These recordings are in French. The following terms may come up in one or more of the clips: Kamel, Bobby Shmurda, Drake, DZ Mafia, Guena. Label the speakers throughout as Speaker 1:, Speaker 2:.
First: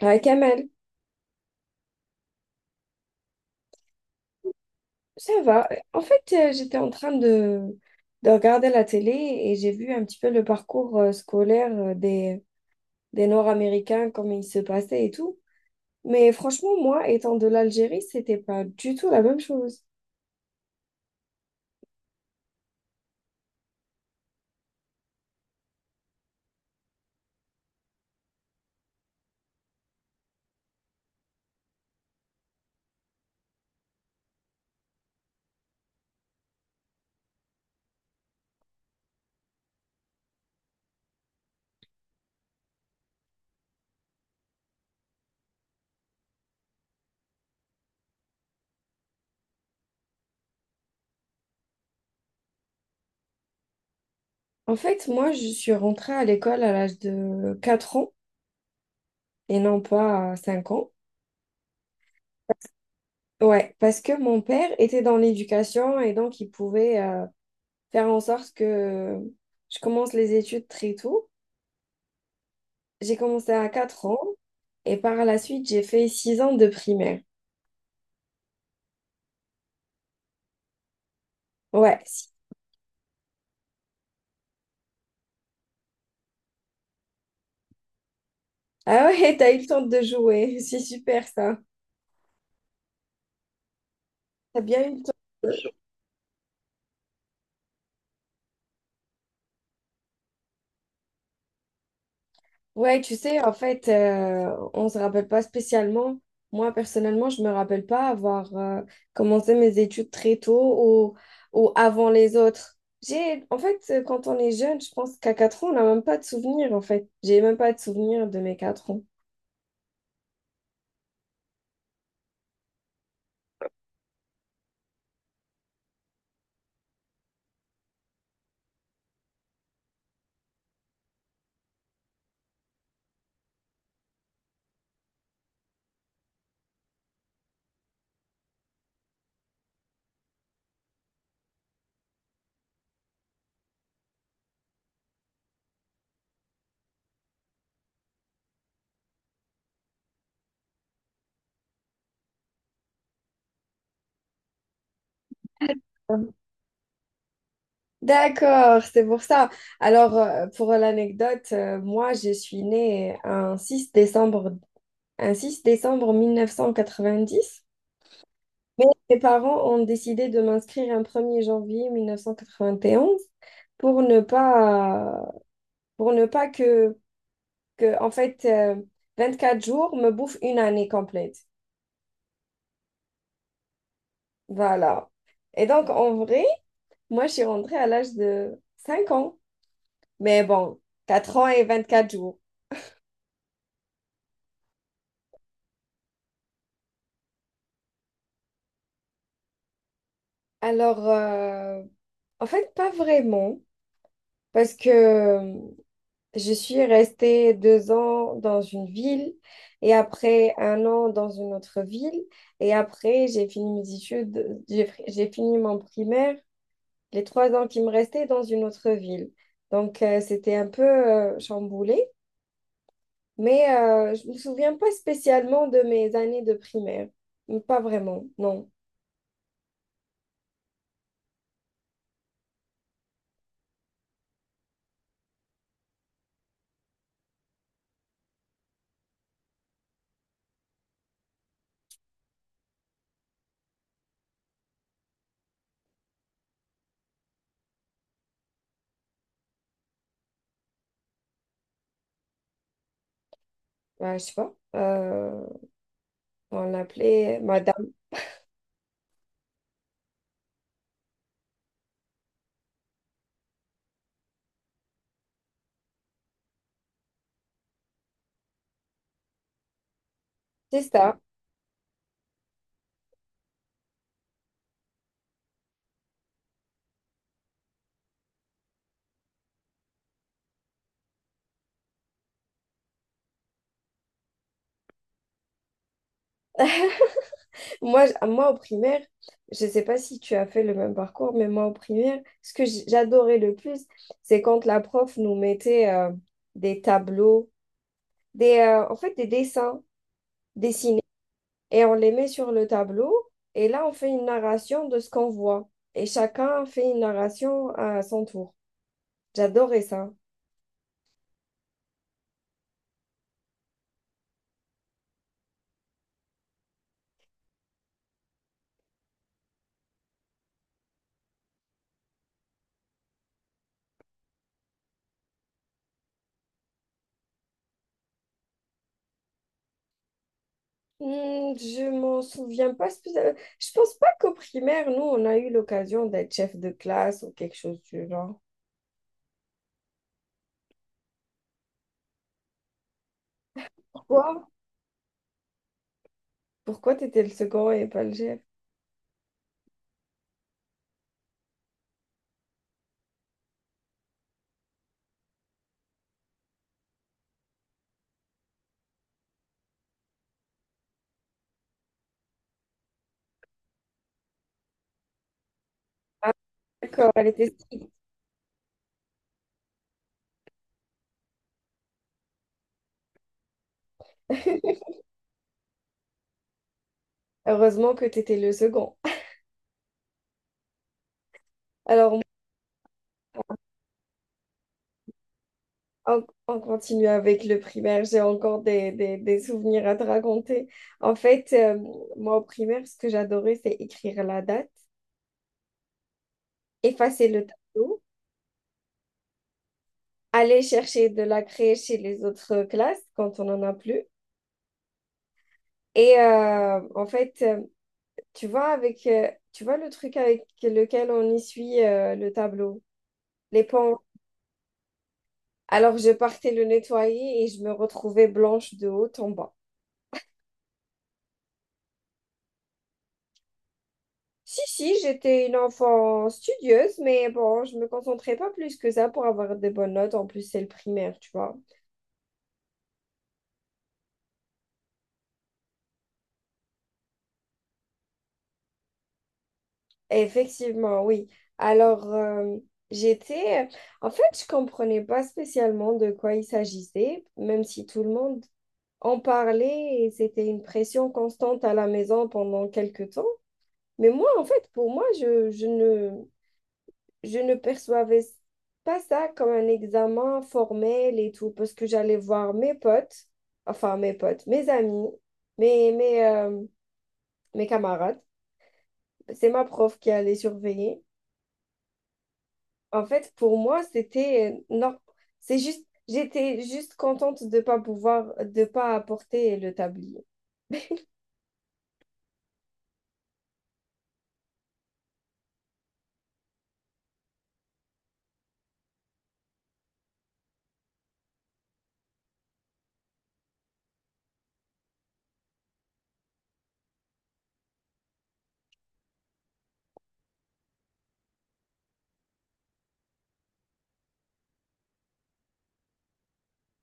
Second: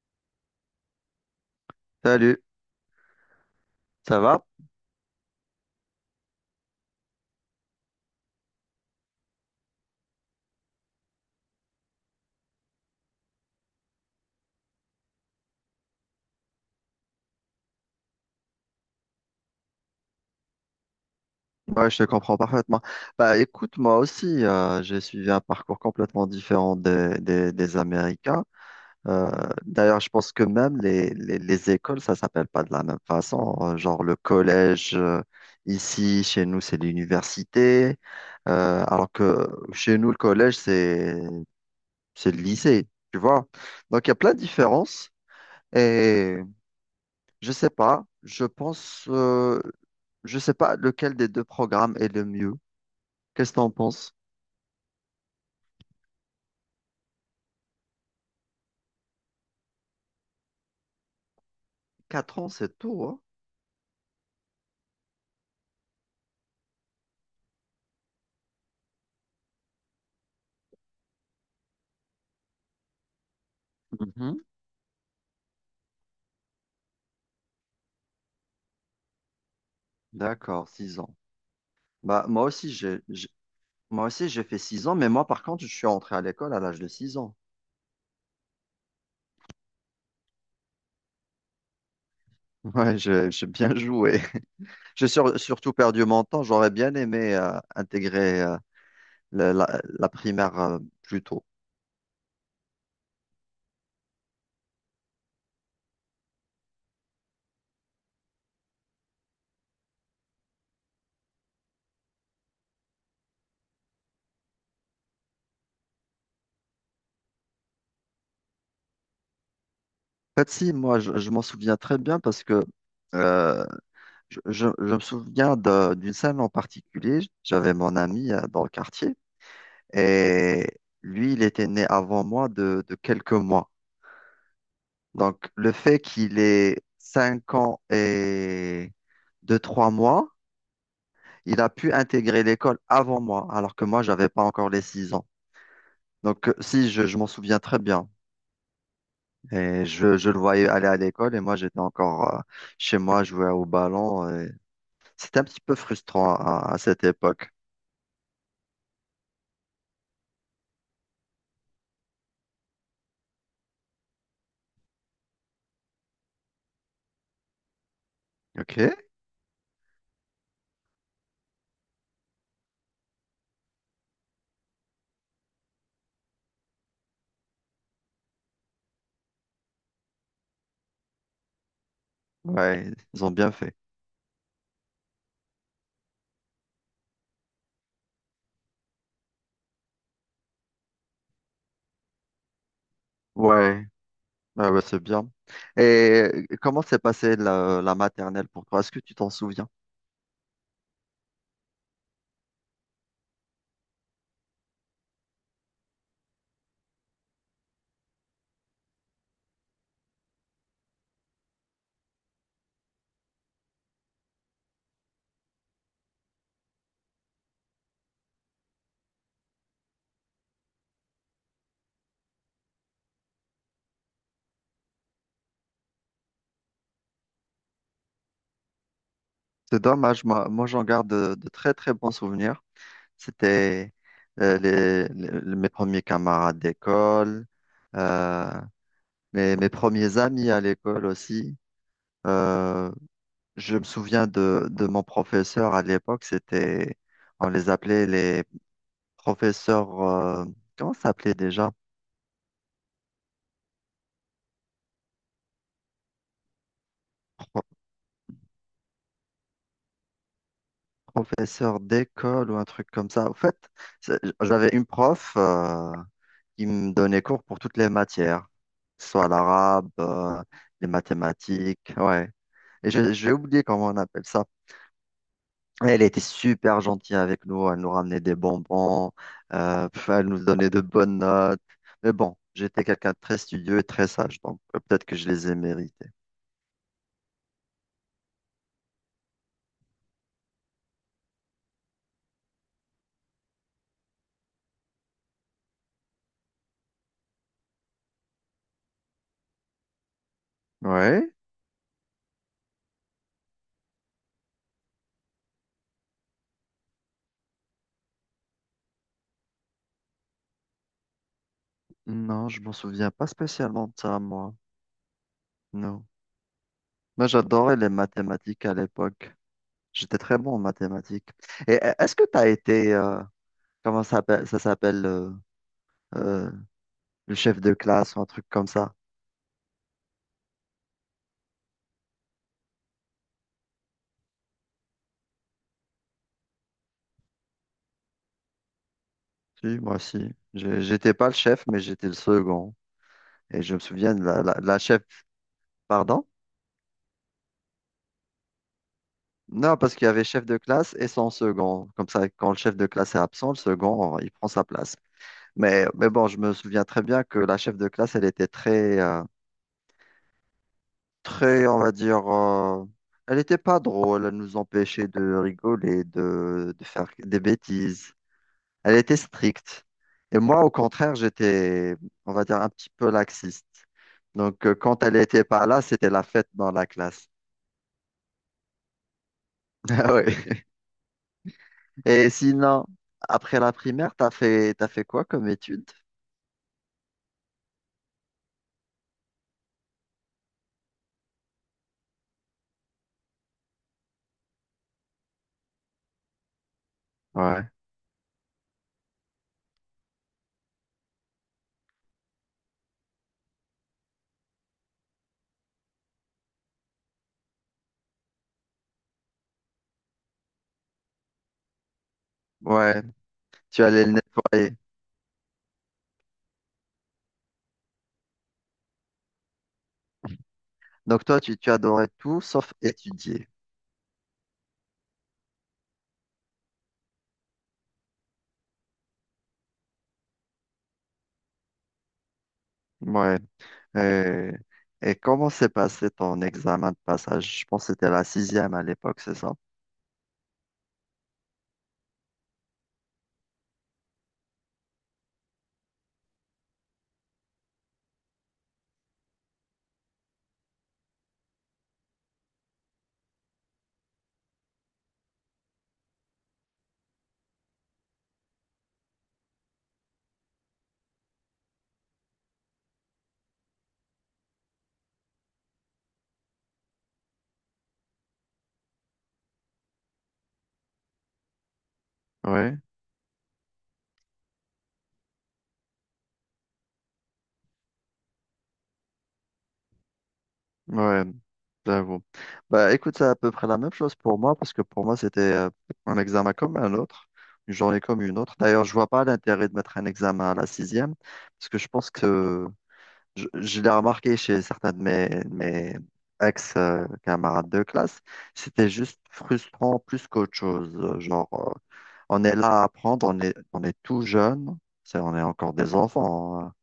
Speaker 1: Ouais, Kamel,
Speaker 2: Salut, ça va?
Speaker 1: ça va. En fait, j'étais en train de regarder la télé et j'ai vu un petit peu le parcours scolaire des Nord-Américains, comment il se passait et tout. Mais franchement, moi, étant de l'Algérie, c'était pas du tout la même chose.
Speaker 2: Ouais, je te comprends parfaitement. Bah écoute, moi aussi, j'ai suivi un parcours complètement différent des Américains. Euh, D'ailleurs, je pense que même les écoles, ça s'appelle pas de la même façon. Genre le collège, ici, chez nous, c'est l'université. Alors que chez nous, le collège, c'est le lycée, tu vois. Donc il y a plein de différences. Et je sais pas. Je pense, je sais pas lequel des deux programmes est le mieux. Qu'est-ce que t'en penses?
Speaker 1: En fait, moi, je suis rentrée à l'école à l'âge de 4 ans et non pas à 5 ans.
Speaker 2: Quatre ans, c'est tout, hein?
Speaker 1: Ouais, parce que mon père était dans l'éducation et donc il pouvait faire en sorte que je commence les études très tôt. J'ai commencé à quatre ans
Speaker 2: Mhm.
Speaker 1: et par la suite, j'ai fait 6 ans de primaire.
Speaker 2: D'accord, six ans.
Speaker 1: Ouais.
Speaker 2: Bah,
Speaker 1: Si.
Speaker 2: moi aussi, moi aussi, j'ai fait six ans, mais moi, par contre, je suis entré à l'école à l'âge de six ans.
Speaker 1: Ah ouais, t'as eu le temps de jouer. C'est super ça.
Speaker 2: Ouais, j'ai bien joué.
Speaker 1: T'as bien eu le
Speaker 2: J'ai
Speaker 1: temps.
Speaker 2: surtout perdu mon temps. J'aurais bien aimé intégrer la primaire plus tôt.
Speaker 1: Ouais, tu sais, en fait, on se rappelle pas spécialement. Moi, personnellement, je me rappelle pas avoir commencé mes études très tôt ou avant les autres. Quand on est jeune, je pense qu'à 4 ans, on n'a même pas de souvenirs, en fait. J'ai même pas de souvenirs de mes 4 ans.
Speaker 2: En fait, si, moi, je m'en souviens très bien parce que euh, je me souviens d'une scène en particulier. J'avais mon ami dans le quartier et lui, il était né avant moi de quelques mois. Donc, le fait qu'il ait 5 ans et deux trois mois, il a pu intégrer l'école avant moi, alors que moi, j'avais pas encore les 6 ans. Donc, si, je m'en souviens très bien. Et je le voyais aller à l'école et moi, j'étais encore chez moi, jouer au ballon. Et c'était un petit peu frustrant à cette époque.
Speaker 1: D'accord, c'est pour ça. Alors, pour l'anecdote, moi, je suis née un 6 décembre 1990, mais
Speaker 2: OK.
Speaker 1: mes parents ont décidé de m'inscrire un 1er janvier 1991 pour ne pas, pour ne pas que 24 jours me bouffent une année complète.
Speaker 2: Ouais, ils ont bien fait.
Speaker 1: Voilà. Et donc, en vrai, moi, je suis rentrée à l'âge de 5 ans, mais bon, 4 ans et 24 jours.
Speaker 2: Ouais, ouais, ouais, c'est bien. Et comment s'est passée la maternelle pour toi? Est-ce que tu t'en souviens?
Speaker 1: Alors, en fait, pas vraiment, parce que je suis restée deux ans dans une ville et après un an dans une autre ville et après j'ai fini mes études, j'ai fini mon primaire, les trois ans qui me restaient dans une autre ville. Donc, c'était un peu chamboulé, mais je me souviens pas spécialement de mes années de primaire. Pas vraiment, non.
Speaker 2: C'est dommage, moi, moi j'en garde de très très bons souvenirs. C'était mes premiers camarades d'école, euh, mes premiers amis à l'école aussi. Euh, je me souviens de mon professeur à l'époque, c'était, on les appelait les professeurs, comment ça s'appelait déjà?
Speaker 1: Ouais, je sais pas. On l'appelait Madame.
Speaker 2: Professeur d'école ou un truc comme ça. Au fait, j'avais une prof qui me donnait cours pour toutes les matières, que ce soit l'arabe,
Speaker 1: C'est
Speaker 2: les
Speaker 1: ça.
Speaker 2: mathématiques, ouais. Et j'ai oublié comment on appelle ça. Elle était super gentille avec nous, elle nous ramenait des bonbons, pff, elle nous donnait de bonnes notes. Mais bon, j'étais quelqu'un de très studieux et très sage, donc peut-être que je les ai mérités.
Speaker 1: Moi, au primaire, je ne sais pas si tu as fait le même parcours, mais moi, au primaire, ce que j'adorais le plus, c'est quand la prof nous mettait des tableaux, des dessins dessinés,
Speaker 2: Ouais?
Speaker 1: et on les met sur le tableau, et là, on fait une narration de ce qu'on voit, et chacun fait une narration à son tour. J'adorais ça.
Speaker 2: Non, je m'en souviens pas spécialement de ça, moi. Non. Moi, j'adorais les mathématiques à l'époque. J'étais très bon en mathématiques. Et est-ce que tu as été, comment ça s'appelle euh, le chef de classe ou un truc comme ça?
Speaker 1: Hmm, je m'en souviens pas spécialement. Je pense pas qu'au primaire, nous, on a eu l'occasion d'être chef de classe ou quelque chose du genre.
Speaker 2: Si, moi aussi. J'étais pas le chef, mais j'étais le second. Et je me souviens de
Speaker 1: Pourquoi?
Speaker 2: la chef, pardon?
Speaker 1: Pourquoi t'étais le second et pas le chef?
Speaker 2: Non, parce qu'il y avait chef de classe et son second. Comme ça, quand le chef de classe est absent, le second, il prend sa place. Mais bon, je me souviens très bien que la chef de classe, elle était très, très, on va dire, elle n'était pas drôle, elle nous empêchait de rigoler,
Speaker 1: Ah,
Speaker 2: de faire
Speaker 1: d'accord, elle
Speaker 2: des
Speaker 1: était...
Speaker 2: bêtises. Elle était stricte. Et moi, au contraire, j'étais, on va dire, un petit peu laxiste. Donc, quand elle n'était pas là, c'était la fête dans la classe.
Speaker 1: Heureusement que t'étais le second.
Speaker 2: Ah ouais.
Speaker 1: Alors,
Speaker 2: Et sinon, après la primaire, t'as fait quoi comme études?
Speaker 1: on continue avec le primaire. J'ai encore des souvenirs à te raconter. En fait, moi, au primaire, ce que j'adorais, c'est écrire la date, effacer le
Speaker 2: Ouais.
Speaker 1: tableau, aller chercher de la craie chez les autres classes quand on en a plus. Et tu vois, tu vois le truc avec lequel on essuie le tableau,
Speaker 2: Ouais,
Speaker 1: les
Speaker 2: tu
Speaker 1: pans.
Speaker 2: allais le nettoyer.
Speaker 1: Alors, je partais le nettoyer et je me retrouvais blanche de haut en bas.
Speaker 2: Donc, toi, tu adorais tout sauf étudier.
Speaker 1: Si, si, j'étais une enfant studieuse, mais bon, je me concentrais pas plus que ça pour avoir des bonnes notes. En plus, c'est le primaire, tu vois.
Speaker 2: Ouais. Euh, et comment s'est passé ton examen de passage? Je pense que c'était la sixième à l'époque, c'est ça?
Speaker 1: Effectivement, oui. Alors, j'étais... En fait, je comprenais pas spécialement de quoi il s'agissait, même si tout le monde on parlait et c'était une pression constante à la maison pendant quelques temps. Mais moi, en fait, pour moi, je ne percevais pas ça comme un examen formel et tout, parce que j'allais voir mes potes, enfin mes potes, mes amis, mes, mes, euh, mes camarades. C'est ma prof qui allait surveiller.
Speaker 2: Oui.
Speaker 1: En fait, pour moi, c'était non. C'est juste, j'étais juste contente de pas pouvoir, de pas apporter le tablier.
Speaker 2: Ouais, j'avoue. Bah écoute, c'est à peu près la même chose pour moi, parce que pour moi, c'était un examen comme un autre, une journée comme une autre. D'ailleurs, je vois pas l'intérêt de mettre un examen à la sixième, parce que je pense que je l'ai remarqué chez certains de de mes ex-camarades de classe, c'était juste frustrant plus qu'autre chose. Genre, on est là à apprendre, on est tout jeune, c'est, on est encore des enfants, hein.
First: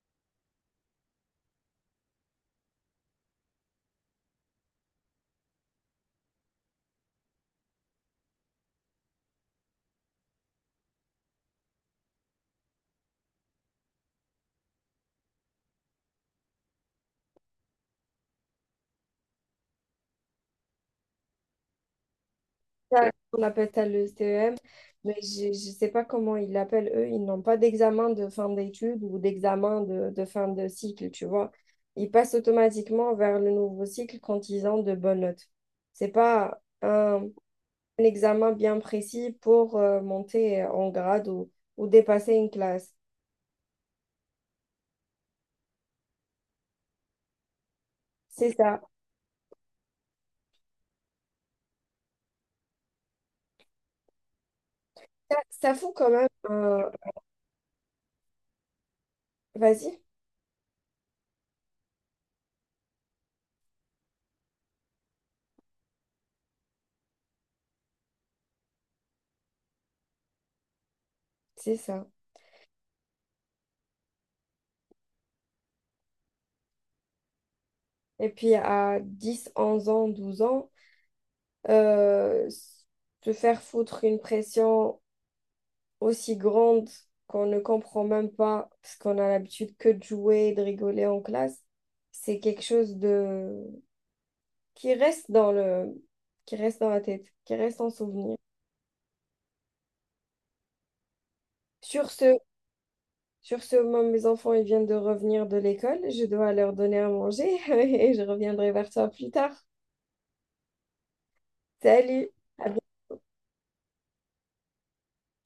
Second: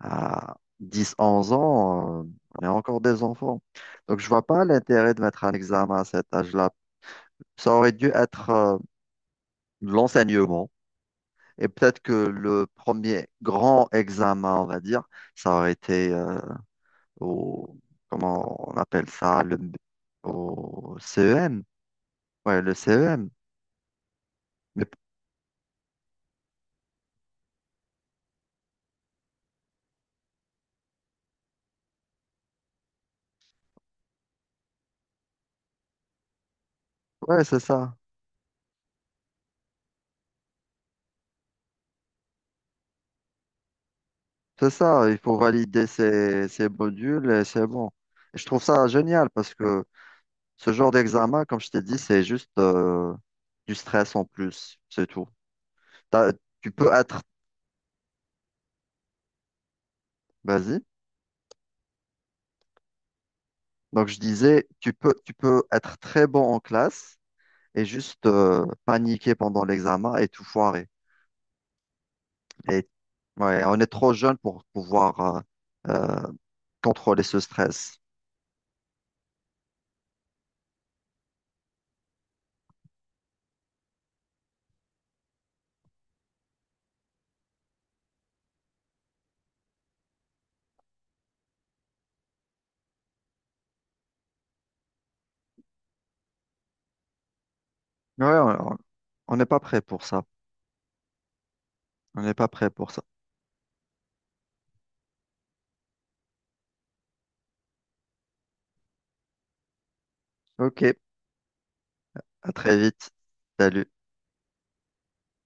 Speaker 2: À 10, 11 ans, on est encore des enfants. Donc, je vois pas l'intérêt de mettre un examen à cet âge-là. Ça aurait dû être l'enseignement. Et peut-être que le premier grand examen, on va dire, ça aurait été au, comment on appelle ça, le, au CEM. Ouais, le
Speaker 1: Ça,
Speaker 2: CEM.
Speaker 1: on appelle ça le CEM,
Speaker 2: Mais,
Speaker 1: mais je ne sais pas comment ils l'appellent eux. Ils n'ont pas d'examen de fin d'études ou d'examen de fin de cycle, tu vois. Ils passent automatiquement vers le nouveau cycle quand ils ont de bonnes notes. C'est pas un,
Speaker 2: ouais, c'est ça.
Speaker 1: un examen bien précis pour monter en grade ou dépasser une classe.
Speaker 2: C'est ça, il faut valider ces modules et c'est bon. Et je
Speaker 1: C'est
Speaker 2: trouve
Speaker 1: ça.
Speaker 2: ça génial parce que ce genre d'examen, comme je t'ai dit, c'est juste du stress en plus, c'est tout.
Speaker 1: Ça fout quand même
Speaker 2: T'as- Tu
Speaker 1: un...
Speaker 2: peux être,
Speaker 1: Vas-y,
Speaker 2: vas-y. Donc je disais, tu peux être très bon en classe et juste paniquer pendant l'examen et tout foirer.
Speaker 1: c'est ça.
Speaker 2: Et ouais, on est trop jeune pour pouvoir euh, contrôler ce stress.
Speaker 1: Et puis à 10, 11 ans, 12 ans, euh, se faire foutre une pression aussi grande qu'on ne comprend même pas parce qu'on a l'habitude que de jouer et de rigoler en classe, c'est quelque chose de... qui reste dans le... qui reste dans la tête, qui reste en
Speaker 2: Ouais,
Speaker 1: souvenir.
Speaker 2: on n'est pas prêt pour ça.
Speaker 1: Sur
Speaker 2: On n'est
Speaker 1: ce,
Speaker 2: pas prêt pour ça.
Speaker 1: Sur ce moment, mes enfants, ils viennent de revenir de l'école. Je dois leur donner à manger et je reviendrai vers toi plus tard.
Speaker 2: Ok,
Speaker 1: Salut,
Speaker 2: à
Speaker 1: à
Speaker 2: très
Speaker 1: bientôt.
Speaker 2: vite. Salut.